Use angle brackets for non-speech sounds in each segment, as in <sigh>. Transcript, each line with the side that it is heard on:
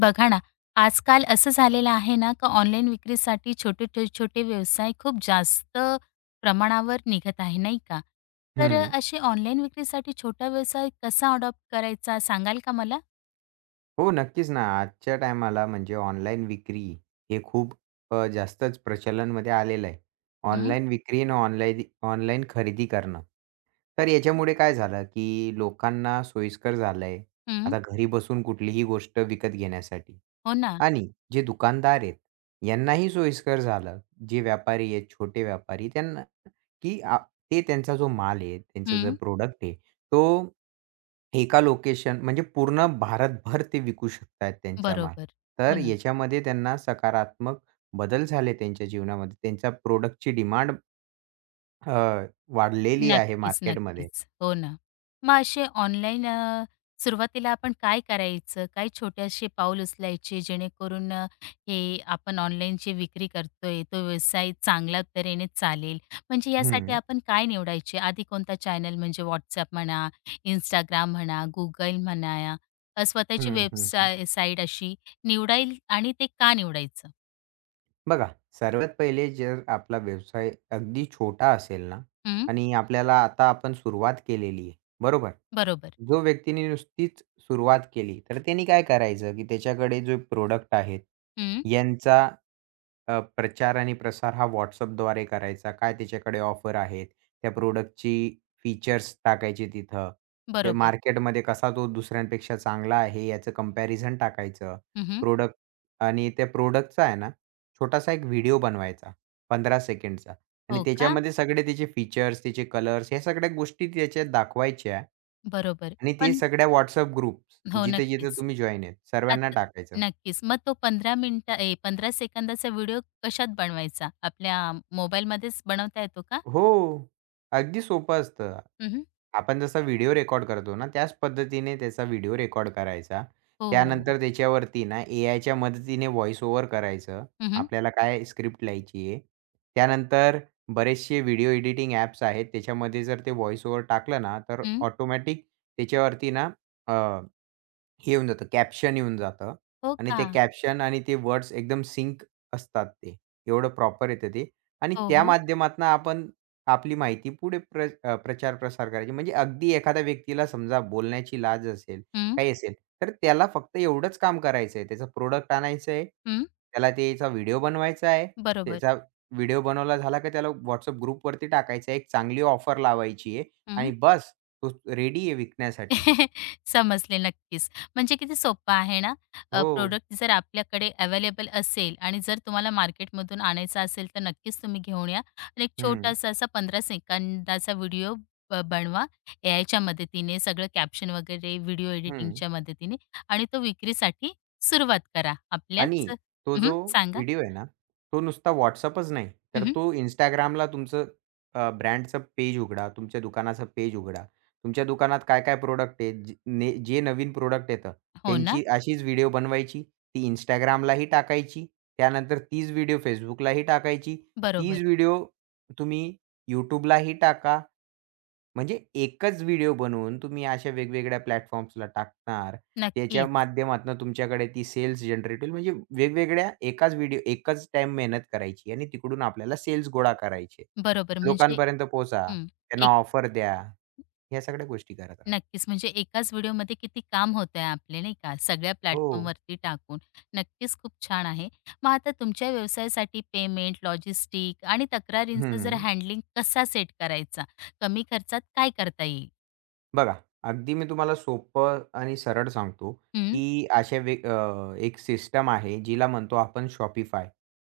left: बघा ना, आजकाल असं झालेलं आहे ना, का ऑनलाईन विक्रीसाठी छोटे व्यवसाय खूप जास्त प्रमाणावर निघत आहे, नाही का? तर
right: हं.
left: असे ऑनलाईन विक्रीसाठी छोटा व्यवसाय कसा अडॉप्ट करायचा सांगाल का मला?
right: हो, नक्कीच ना. आजच्या टायमाला म्हणजे ऑनलाईन विक्री हे खूप जास्तच प्रचलनमध्ये आलेलं आहे.
left: हं,
right: ऑनलाईन विक्री आणि ऑनलाईन ऑनलाईन खरेदी करणं. तर याच्यामुळे काय झालं, की लोकांना सोयीस्कर झालंय.
left: हं.
right: आता घरी बसून कुठलीही गोष्ट विकत घेण्यासाठी
left: हो ना.
right: आणि जे दुकानदार आहेत, यांनाही सोयीस्कर झालं. जे व्यापारी आहेत, छोटे व्यापारी त्यांना, की आ ते त्यांचा जो माल आहे, त्यांचं जे
left: हं.
right: प्रोडक्ट आहे तो एका लोकेशन म्हणजे पूर्ण भारतभर ते विकू शकतायत त्यांचा माल.
left: बरोबर. हो
right: तर
left: ना.
right: याच्यामध्ये त्यांना सकारात्मक बदल झाले त्यांच्या जीवनामध्ये. त्यांच्या प्रॉडक्टची डिमांड अ, वाढलेली आहे
left: नक्कीच,
right: मार्केटमध्ये.
left: नक्कीच. हो ना. मग असे ऑनलाईन, सुरुवातीला आपण काय करायचं? काय छोटे असे पाऊल उचलायचे जेणेकरून हे आपण ऑनलाईन जे विक्री करतोय, तो व्यवसाय चांगल्या तऱ्हेने चालेल? म्हणजे यासाठी
right: हं,
left: आपण काय निवडायचे? आधी कोणता चॅनल म्हणजे WhatsApp म्हणा, Instagram म्हणा, Google म्हणा, स्वतःची
right: हं, हं, हं.
left: साईट अशी निवडाईल आणि ते का निवडायचं?
right: बघा, सर्वात पहिले जर आपला व्यवसाय अगदी छोटा असेल ना
left: हं,
right: आणि आपल्याला आता आपण सुरुवात केलेली आहे, बरोबर?
left: बरोबर.
right: जो व्यक्तीने नुसतीच सुरुवात केली, तर त्यांनी काय करायचं, की त्याच्याकडे जे प्रॉडक्ट आहेत,
left: हं,
right: यांचा प्रचार आणि प्रसार हा WhatsAppद्वारे करायचा. काय त्याच्याकडे ऑफर आहेत? त्या प्रॉडक्टची फीचर्स टाकायचे तिथं. ते
left: बरोबर.
right: मार्केटमध्ये कसा तो दुसऱ्यांपेक्षा चांगला आहे याचं कंपॅरिझन टाकायचं.
left: हं.
right: प्रॉडक्ट आणि त्या प्रॉडक्टचा आहे ना, छोटासा एक व्हिडिओ बनवायचा 15 सेकंडचा आणि
left: हो का?
right: त्याच्यामध्ये सगळे त्याचे फीचर्स, त्याचे कलर्स ह्या सगळ्या गोष्टी त्याच्यात दाखवायच्या
left: बरोबर.
right: आणि ते
left: पण
right: सगळ्या WhatsApp ग्रुप्स
left: हो,
right: जिथे-जिथे
left: नक्कीच.
right: तुम्ही जॉइन आहेत सर्वांना
left: आत
right: टाकायचं.
left: नक्कीच. मग तो 15 मिनिटं ए 15 सेकंदाचा व्हिडिओ कशात बनवायचा? आपल्या मोबाईलमध्येच बनवता येतो का?
right: हो. अगदी सोपं असतं.
left: हं,
right: आपण जसा व्हिडिओ रेकॉर्ड करतो ना, त्याच पद्धतीने त्याचा व्हिडिओ रेकॉर्ड करायचा.
left: हो.
right: त्यानंतर त्याच्यावरती ना एआयच्या मदतीने व्हॉईस ओव्हर करायचं.
left: हं,
right: आपल्याला काय स्क्रिप्ट लिहायची आहे. त्यानंतर बरेचसे व्हिडिओ एडिटिंग ॲप्स आहेत. त्याच्यामध्ये जर ते व्हॉईस ओव्हर टाकलं ना, तर
left: हं.
right: ऑटोमॅटिक त्याच्यावरती ना हे येऊन जातं, कॅप्शन येऊन जातं
left: हो
right: आणि
left: का?
right: ते कॅप्शन आणि ते वर्ड्स एकदम सिंक असतात ते. एवढं प्रॉपर येतं ते आणि
left: हो,
right: त्या
left: हो.
right: माध्यमातनं आपण आपली माहिती पुढे प्रचार-प्रसार करायची. म्हणजे अगदी एखाद्या व्यक्तीला समजा बोलण्याची लाज असेल,
left: हं,
right: काही असेल, तर त्याला फक्त एवढंच काम करायचं आहे. त्याचं प्रोडक्ट आणायचं आहे,
left: हं.
right: त्याला त्याचा व्हिडिओ बनवायचा आहे.
left: बरोबर.
right: त्याचा व्हिडिओ बनवला झाला की त्याला WhatsApp ग्रुपवरती टाकायचा आहे. एक चांगली ऑफर लावायची आहे
left: हं.
right: आणि बस तो रेडी आहे विकण्यासाठी.
left: <laughs> समजले नक्कीच. म्हणजे किती सोप्पं आहे ना.
right: हो.
left: प्रोडक्ट जर आपल्याकडे अवेलेबल असेल आणि जर तुम्हाला मार्केटमधून आणायचा असेल, तर नक्कीच तुम्ही घेऊन या. आणि एक
right: हं.
left: छोटासा असा 15 सेकंदाचा व्हिडिओ बनवा एआयच्या मदतीने, सगळं कॅप्शन वगैरे व्हिडिओ
right: हं.
left: एडिटिंगच्या मदतीने आणि तो विक्रीसाठी सुरुवात करा. आपल्याच
right: आणि तो
left: हं,
right: जो
left: सांगा.
right: व्हिडिओ आहे ना, तो नुसता WhatsAppच नाही, तर
left: हं,
right: तो Instagramला तुमचं ब्रँडचं पेज उघडा, तुमच्या दुकानाचं पेज उघडा. तुमच्या दुकानात काय-काय प्रॉडक्ट आहेत, जे नवीन प्रॉडक्ट येतं,
left: हो ना.
right: त्यांची अशीच व्हिडिओ बनवायची, ती Instagramलाही टाकायची. त्यानंतर तीच व्हिडिओ Facebookलाही टाकायची.
left: बरोबर.
right: तीच व्हिडिओ तुम्ही YouTubeलाही टाका. म्हणजे एकच व्हिडिओ बनवून तुम्ही अशा वेगवेगळ्या प्लॅटफॉर्म्सला टाकणार. त्याच्या
left: नक्कीच.
right: माध्यमातून तुमच्याकडे ती सेल्स जनरेट होईल. म्हणजे वेगवेगळ्या एकाच व्हिडिओ एकाच टाईम मेहनत करायची आणि तिकडून आपल्याला सेल्स गोळा करायचे.
left: बरोबर म्हणजे
right: लोकांपर्यंत पोहचा,
left: हं.
right: त्यांना ऑफर द्या, ह्या सगळ्या गोष्टी करत राहा.
left: नक्कीच. म्हणजे एकाच व्हिडिओमध्ये किती काम होतंय आपले, नाही का? सगळ्या
right: हो.
left: प्लॅटफॉर्मवरती टाकून. नक्कीच खूप छान आहे. मग आता तुमच्या व्यवसायासाठी पेमेंट, लॉजिस्टिक आणि तक्रारींचं जर
right: हं.
left: हँडलिंग कसा सेट करायचा? कमी खर्चात काय करता येईल?
right: बघा, अगदी मी तुम्हाला सोपं आणि सरळ सांगतो,
left: हं.
right: की एक सिस्टम आहे, जिला म्हणतो आपण Shopify.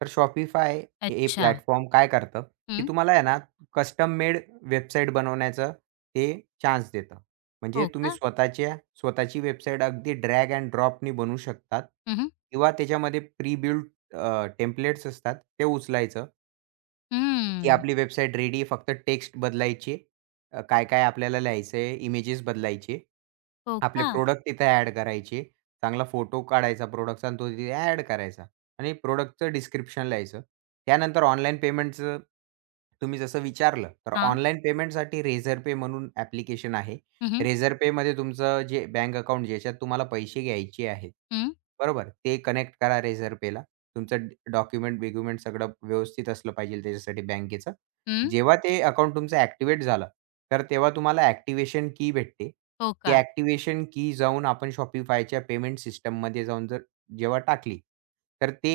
right: तर Shopify हे
left: अच्छा.
right: प्लॅटफॉर्म काय करतं, की
left: हं.
right: तुम्हाला आहे ना कस्टम मेड वेबसाईट बनवण्याचं ते चान्स देतं. म्हणजे
left: हो
right: तुम्ही
left: का?
right: स्वतःची वेबसाईट अगदी ड्रॅग एंड ड्रॉपनी बनवू शकतात
left: हं, हं.
right: किंवा त्याच्यामध्ये प्री बिल्ट टेम्पलेट्स असतात, ते उचलायचं. ती आपली वेबसाईट रेडी फक्त टेक्स्ट बदलायचे. काय-काय आपल्याला लिहायचंय, इमेजेस बदलायचे.
left: हो
right: आपले
left: का?
right: प्रॉडक्ट तिथे ॲड करायचे. चांगला फोटो काढायचा प्रॉडक्टचा आणि तो तिथे ॲड करायचा आणि प्रॉडक्टचं डिस्क्रिप्शन लिहायचं. त्यानंतर ऑनलाईन पेमेंटचं तुम्ही जसं विचारलं, तर
left: हां.
right: ऑनलाईन पेमेंटसाठी Razorpay म्हणून ॲप्लिकेशन आहे.
left: हं, हं.
right: Razorpayमध्ये तुमचं जे बँक अकाउंट ज्याच्यात तुम्हाला पैसे घ्यायचे आहेत,
left: हं.
right: बरोबर? ते कनेक्ट करा Razorpayला. तुमचं डॉक्युमेंट-बिक्युमेंट सगळं व्यवस्थित असलं पाहिजे त्याच्यासाठी बँकेचं. जेव्हा ते अकाउंट तुमचं ॲक्टिव्हेट झालं, तर तेव्हा तुम्हाला ॲक्टिव्हेशन की भेटते.
left: हो
right: ती
left: का?
right: ॲक्टिव्हेशन की जाऊन आपण Shopifyच्या पेमेंट सिस्टममध्ये जाऊन जेव्हा टाकली, तर ते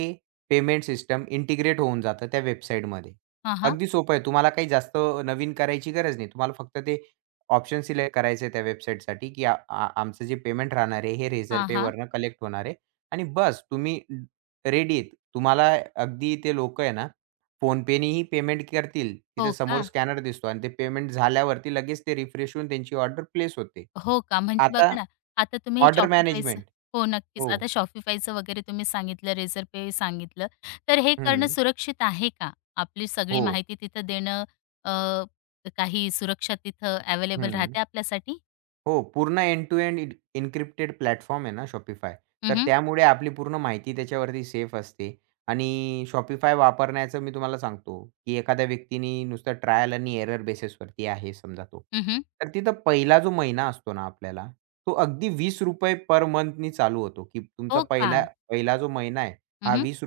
right: पेमेंट सिस्टम इंटिग्रेट होऊन जातं त्या वेबसाईटमध्ये.
left: हां, हां.
right: अगदी सोपं आहे. तुम्हाला काही जास्त नवीन करायची गरज नाही. तुम्हाला फक्त ते ऑप्शन सिलेक्ट करायचं आहे त्या वेबसाईटसाठी, की आ आ आमचं जे पेमेंट राहणार आहे, हे
left: हां,
right: Razorpay
left: हां.
right: वरनं कलेक्ट होणार आहे आणि बस तुम्ही रेडी आहेत. तुम्हाला अगदी ते लोकं आहे ना फोनपेनेही पेमेंट करतील,
left: हो
right: तिथे समोर
left: का?
right: स्कॅनर दिसतो आणि ते पेमेंट झाल्यावरती लगेच ते रिफ्रेश होऊन त्यांची ऑर्डर प्लेस होते.
left: हो का? म्हणजे बघा
right: आता
left: ना, आता तुम्ही
right: ऑर्डर
left: Shopifyचं
right: मॅनेजमेंट.
left: हो, नक्कीच. आता
right: हो.
left: Shopifyचं वगैरे तुम्ही सांगितलं, रेझर पे सांगितलं. तर हे करणं
right: हं.
left: सुरक्षित आहे का? आपली सगळी
right: हो.
left: माहिती तिथं देणं अ, काही सुरक्षा तिथं अवेलेबल
right: हं.
left: राहते आपल्यासाठी?
right: हो, पूर्ण end to end in encrypted platform आहे ना Shopify.
left: हं,
right: तर
left: हं.
right: त्यामुळे आपली पूर्ण माहिती त्याच्यावरती सेफ असते आणि Shopify वापरण्याचं मी तुम्हाला सांगतो, की एखाद्या व्यक्तीने नुसतं ट्रायल आणि एरर बेसिसवरती आहे समजा तो. तर तिथं पहिला जो महिना असतो ना आपल्याला, तो अगदी ₹20 पर मंथनी चालू होतो, की तुमचा
left: हो का?
right: पहिला पहिला जो महिना आहे,
left: हं,
right: हा
left: हं.
right: ₹20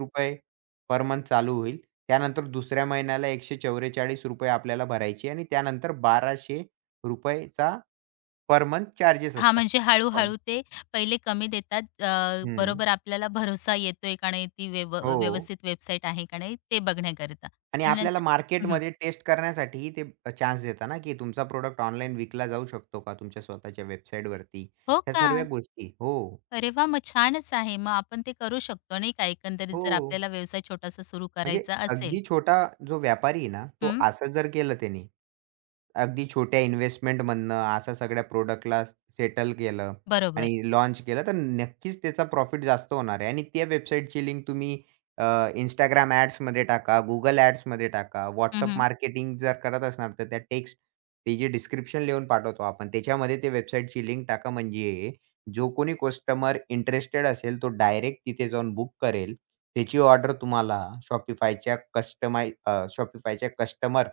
right: पर मंथ चालू होईल. त्यानंतर दुसऱ्या महिन्याला ₹144 आपल्याला भरायचे आणि त्यानंतर ₹1200 चा पर मंथ चार्जेस
left: हां,
right: असतात.
left: म्हणजे
right: पण
left: हळू ते पहिले कमी देतात.
right: हं.
left: बरोबर आपल्याला भरोसा येतोय का नाही, ती
right: हो.
left: व्यवस्थित वेबसाईट आहे का नाही, ते बघण्याकरिता
right: आणि
left: आणि
right: आपल्याला
left: नंतर हं,
right: मार्केटमध्ये टेस्ट करण्यासाठी ते चान्स देता ना, की तुमचा प्रोड़क्ट ऑनलाईन विकला जाऊ शकतो का तुमच्या स्वतःच्या वेबसाईटवरती?
left: हो
right: ह्या
left: का?
right: सर्व गोष्टी. हो.
left: अरे वाह! मग छानच आहे. मग आपण ते करू शकतो नाही का, एकंदरीत
right: हो.
left: जर आपल्याला व्यवसाय छोटासा सुरू
right: म्हणजे
left: करायचा असेल.
right: अगदी छोटा जो व्यापारी आहे ना, तो
left: हं,
right: असं जर केलं त्याने अगदी छोट्या इन्व्हेस्टमेंटमधनं अशा सगळ्या प्रॉडक्टला सेटल केलं
left: बरोबर.
right: आणि लॉन्च केलं, तर नक्कीच त्याचा प्रॉफिट जास्त होणार आहे आणि त्या वेबसाईटची लिंक तुम्ही Instagram ॲड्समध्ये टाका, Google ॲड्समध्ये टाका,
left: हं,
right: WhatsApp
left: हं.
right: मार्केटिंग जर करत असणार, तर त्या टेक्स्ट ते जे डिस्क्रिप्शन लिहून पाठवतो आपण, त्याच्यामध्ये ते वेबसाईटची लिंक टाका. म्हणजे जो कोणी कस्टमर इंटरेस्टेड असेल, तो डायरेक्ट तिथे जाऊन बुक करेल. त्याची ऑर्डर तुम्हाला Shopifyच्या कस्टमर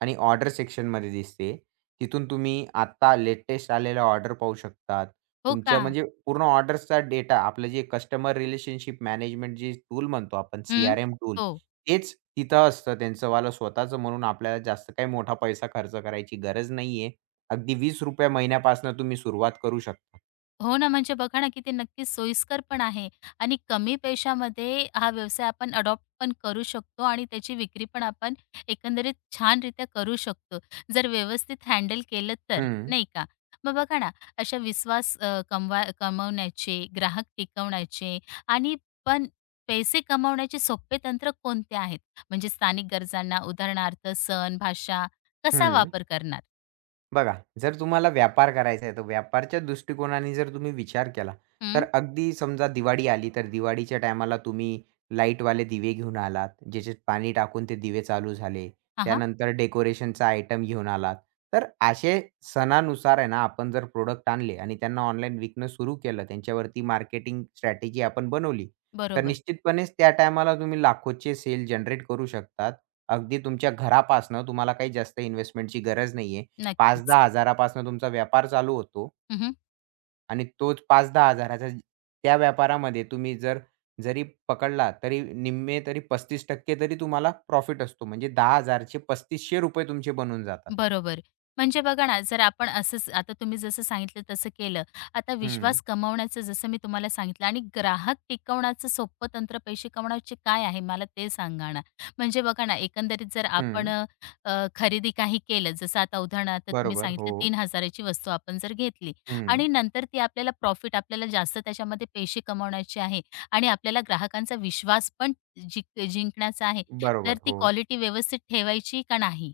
right: आणि ऑर्डर सेक्शनमध्ये दिसते. तिथून तुम्ही आत्ता लेटेस्ट आलेल्या ऑर्डर पाहू शकतात.
left: हो का?
right: तुमच्या म्हणजे पूर्ण ऑर्डर्सचा डेटा आपलं जे कस्टमर रिलेशनशिप मॅनेजमेंट जे टूल म्हणतो आपण
left: हं.
right: CRM टूल
left: हो.
right: तेच तिथं असतं त्यांचंवालं स्वतःचं म्हणून आपल्याला जास्त काही मोठा पैसा खर्च करायची गरज नाहीये. अगदी ₹20 महिन्यापासून तुम्ही सुरुवात करू शकता.
left: हो ना, म्हणजे बघा ना, की ते नक्कीच सोयीस्कर पण आहे आणि कमी पैशामध्ये हा व्यवसाय आपण अडॉप्ट पण करू शकतो आणि त्याची विक्री पण आपण एकंदरीत छानरीत्या करू शकतो, जर व्यवस्थित हँडल केलं तर,
right: हं,
left: नाही का? मग बघा ना, अशा विश्वास कमवण्याचे, ग्राहक टिकवण्याचे आणि पण पैसे कमावण्याचे सोपे तंत्र कोणते आहेत? म्हणजे स्थानिक गरजांना, उदाहरणार्थ सण, भाषा कसा
right: हं.
left: वापर करणार?
right: बघा, जर तुम्हाला व्यापार करायचा आहे, तर व्यापारच्या दृष्टिकोनाने जर तुम्ही विचार केला,
left: हं.
right: तर अगदी समजा दिवाळी आली, तर दिवाळीच्या टायमाला तुम्ही लाईटवाले दिवे घेऊन आलात, ज्याच्यात पाणी टाकून ते दिवे चालू झाले.
left: हां, हां.
right: त्यानंतर डेकोरेशनचा आयटम घेऊन आलात. तर असे सणानुसार आहे ना, आपण जर प्रॉडक्ट आणले आणि त्यांना ऑनलाईन विकणं सुरू केलं, त्यांच्यावरती मार्केटिंग स्ट्रॅटेजी आपण बनवली, तर
left: बरोबर.
right: निश्चितपणेच त्या टायमाला तुम्ही लाखोचे सेल जनरेट करू शकतात. अगदी तुमच्या घरापासनं तुम्हाला काही जास्त इन्व्हेस्टमेंटची गरज नाहीये.
left: नक्कीच.
right: 5,000-10,000 तुमचा व्यापार चालू होतो आणि तोच 5,000-10,000 चा त्या व्यापारामध्ये तुम्ही जर जरी पकडला तरी निम्मे तरी 35% तरी तुम्हाला प्रॉफिट असतो. म्हणजे 10,000 चे ₹3500 तुमचे बनून जातात.
left: बरोबर. म्हणजे बघा ना, जर आपण असंच आता तुम्ही जसं सांगितलं तसं केलं. आता
right: हं,
left: विश्वास कमावण्याचं जसं मी तुम्हाला सांगितलं आणि ग्राहक टिकवण्याचं सोपं तंत्र पैसे कमवण्याचे काय आहे मला ते सांगा ना? म्हणजे बघा ना, एकंदरीत जर आपण
right: हं.
left: अ, खरेदी काही केलं, जसं आता उदाहरणार्थ तुम्ही
right: बरोबर. हो.
left: सांगितलं 3,000 ची वस्तू आपण जर घेतली
right: हं.
left: आणि नंतर ती आपल्याला प्रॉफिट आपल्याला जास्त त्याच्यामध्ये पैसे कमवण्याचे आहे आणि आपल्याला ग्राहकांचा विश्वास पण जिंकण्याचा आहे. तर
right: बरोबर.
left: ती
right: हो.
left: क्वालिटी व्यवस्थित ठेवायची का नाही?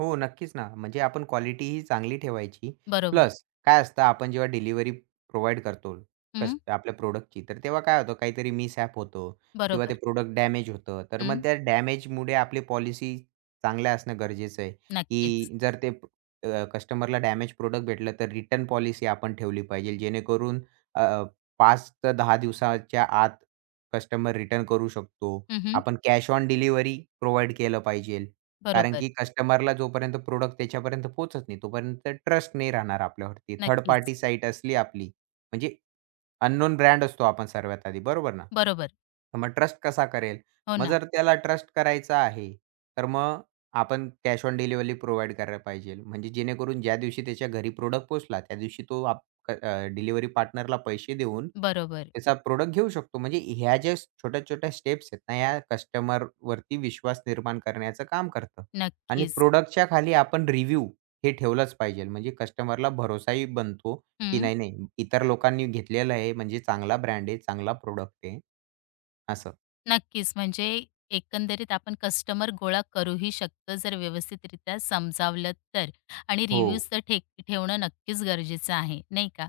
right: हो, नक्कीच ना. म्हणजे आपण क्वालिटी ही चांगली ठेवायची.
left: बरोबर.
right: प्लस काय असतं आपण जेव्हा डिलिव्हरी प्रोव्हाईड करतो कस
left: हं,
right: आपल्या प्रॉडक्टची, तर तेव्हा काय होतं काहीतरी मिसहॅप होतो किंवा ते
left: बरोबर.
right: प्रॉडक्ट डॅमेज होतं. तर
left: हं,
right: मग त्या डॅमेजमुळे आपली पॉलिसी चांगल्या असणं गरजेचं आहे,
left: नक्कीच.
right: की जर ते कस्टमरला डॅमेज प्रॉडक्ट भेटलं तर रिटर्न पॉलिसी आपण ठेवली पाहिजे. जेणेकरून अ, 5 ते 10 दिवसाच्या आत कस्टमर रिटर्न करू शकतो.
left: हं, हं.
right: आपण कॅश ऑन डिलिव्हरी प्रोव्हाईड केलं पाहिजे. कारण
left: बरोबर.
right: की कस्टमरला जोपर्यंत प्रोडक्ट त्याच्यापर्यंत पोहोचत नाही, तोपर्यंत ट्रस्ट नाही राहणार आपल्यावरती. थर्ड
left: नक्कीच.
right: पार्टी साईट असली आपली म्हणजे अननोन ब्रँड असतो आपण सर्वात आधी, बरोबर ना?
left: बरोबर.
right: तर मग ट्रस्ट कसा करेल?
left: हो
right: मग
left: ना.
right: जर त्याला ट्रस्ट करायचा आहे, तर मग आपण कॅश ऑन डिलिव्हरी प्रोव्हाईड करायला पाहिजे. म्हणजे जेणेकरून ज्या दिवशी त्याच्या घरी प्रॉडक्ट पोहोचला, त्या दिवशी तो डिलिव्हरी पार्टनरला पैसे देऊन
left: बरोबर.
right: त्याचा प्रॉडक्ट घेऊ शकतो. म्हणजे ह्या ज्या छोट्या-छोट्या स्टेप्स आहेत ना, ह्या कस्टमरवरती विश्वास निर्माण करण्याचं काम करतं. आणि
left: नक्कीच.
right: प्रॉडक्टच्या खाली आपण रिव्ह्यू हे ठेवलंच पाहिजे. म्हणजे कस्टमरला भरोसाही बनतो की
left: हं,
right: नाही, नाही. इतर लोकांनी घेतलेलं आहे म्हणजे चांगला ब्रँड आहे, चांगला प्रॉडक्ट आहे असं.
left: नक्कीच. म्हणजे एकंदरीत आपण कस्टमर गोळा करूही शकतो जर व्यवस्थितरित्या समजावलं तर. आणि
right: हो.
left: रिव्ह्यूज तर ठेवणं नक्कीच गरजेचं आहे, नाही का?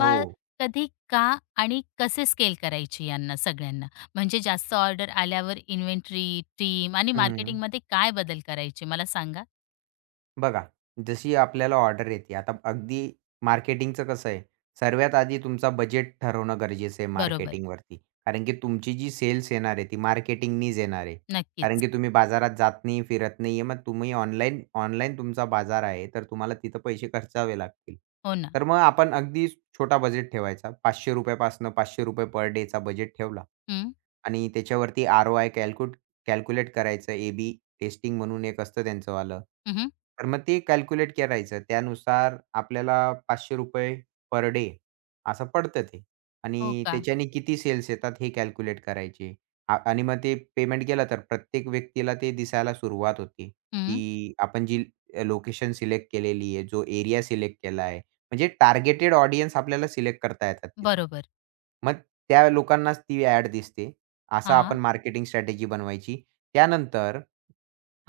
right: हो.
left: कधी, का आणि कसे स्केल करायचे यांना सगळ्यांना? म्हणजे जास्त ऑर्डर आल्यावर इन्व्हेंटरी, टीम आणि
right: हं.
left: मार्केटिंगमध्ये काय बदल करायचे मला सांगा?
right: बघा, जशी आपल्याला ऑर्डर येते. आता अगदी मार्केटिंगचं कसं आहे, सर्वात आधी तुमचा बजेट ठरवणं गरजेचं आहे
left: बरोबर.
right: मार्केटिंगवरती. कारण की तुमची जी सेल्स येणार आहे, ती मार्केटिंगनीच येणार आहे. कारण
left: नक्कीच.
right: की तुम्ही बाजारात जात नाही, फिरत नाही आहे. मग तुम्ही ऑनलाईन ऑनलाईन तुमचा बाजार आहे, तर तुम्हाला तिथं पैसे खर्चावे लागतील.
left: हो ना.
right: तर मग आपण अगदी छोटा बजेट ठेवायचा ₹500 पासनं ₹500 पर डेचा बजेट ठेवला.
left: हं,
right: आणि त्याच्यावरती ROI कॅल्क्युलेट करायचं. A/B टेस्टिंग म्हणून एक असतं त्यांचंवालं.
left: हं,
right: तर मग ते कॅल्क्युलेट करायचं. त्यानुसार आपल्याला ₹500 पर डे असं पडतं ते.
left: हो
right: आणि
left: का?
right: त्याच्याने किती सेल्स येतात हे कॅल्क्युलेट करायचे. आणि मग ते पेमेंट गेलं तर प्रत्येक व्यक्तीला ते दिसायला सुरुवात होते,
left: हं.
right: की आपण जी लोकेशन सिलेक्ट केलेली आहे, जो एरिया सिलेक्ट केला आहे. म्हणजे टार्गेटेड ऑडियन्स आपल्याला सिलेक्ट करता येतात तिथं.
left: बरोबर.
right: मग त्या लोकांनाच ती ॲड दिसते. असं
left: हां,
right: आपण मार्केटिंग स्ट्रॅटेजी बनवायची. त्यानंतर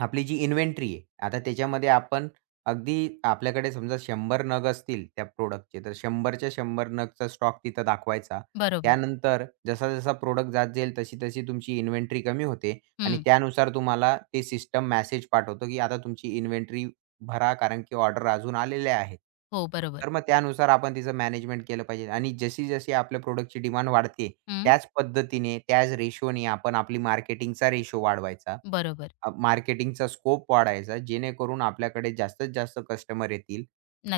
right: आपली जी इन्व्हेंटरी आहे. आता त्याच्यामध्ये आपण अगदी आपल्याकडे समजा 100 नग असतील त्या प्रॉडक्टचे, तर 100च्या 100 नगचा स्टॉक तिथं दाखवायचा.
left: बरोबर.
right: त्यानंतर जसा-जसा प्रॉडक्ट जात जाईल, तशी-तशी तुमची इन्व्हेंटरी कमी होते आणि
left: हं.
right: त्यानुसार तुम्हाला ते सिस्टम मेसेज पाठवतो, की आता तुमची इन्व्हेंटरी भरा, कारण की ऑर्डर अजून आलेल्या आहेत.
left: हो, बरोबर.
right: तर मग त्यानुसार आपण तिचं मॅनेजमेंट केलं पाहिजे आणि जशी-जशी आपल्या प्रॉडक्टची डिमांड वाढते,
left: हं.
right: त्याच पद्धतीने, त्याच रेशोने आपण आपली मार्केटिंगचा रेशो वाढवायचा.
left: बरोबर.
right: मार्केटिंगचा स्कोप वाढायचा, जेणेकरून आपल्याकडे जास्तीत जास्त कस्टमर येतील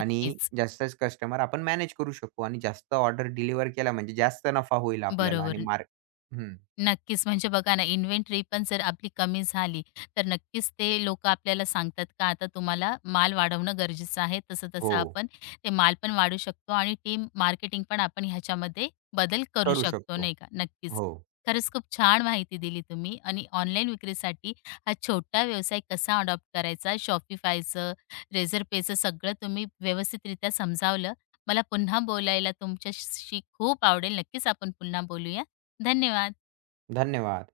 right: आणि जास्तच कस्टमर आपण मॅनेज करू शकू आणि जास्त ऑर्डर डिलिव्हर केला म्हणजे जास्त नफा होईल आपल्याला आणि
left: बरोबर.
right: हं.
left: नक्कीच. म्हणजे बघा ना, इन्व्हेंटरी पण जर आपली कमी झाली, तर नक्कीच ते लोकं आपल्याला सांगतात का आता तुम्हाला माल वाढवणं गरजेचं आहे.
right: हो,
left: तसं-तसं आपण ते माल पण वाढू शकतो आणि टीम मार्केटिंग पण आपण ह्याच्यामध्ये बदल करू
right: करू
left: शकतो,
right: शकतो.
left: नाही का? नक्कीच.
right: हो,
left: खरंच खूप छान माहिती दिली तुम्ही आणि ऑनलाईन विक्रीसाठी हा छोटा व्यवसाय कसा अडॉप्ट करायचा, Shopifyचं, Razorpayचं सगळं तुम्ही व्यवस्थितरित्या समजावलं. मला पुन्हा बोलायला तुमच्याशी खूप आवडेल. नक्कीच आपण पुन्हा बोलूया. धन्यवाद.
right: धन्यवाद.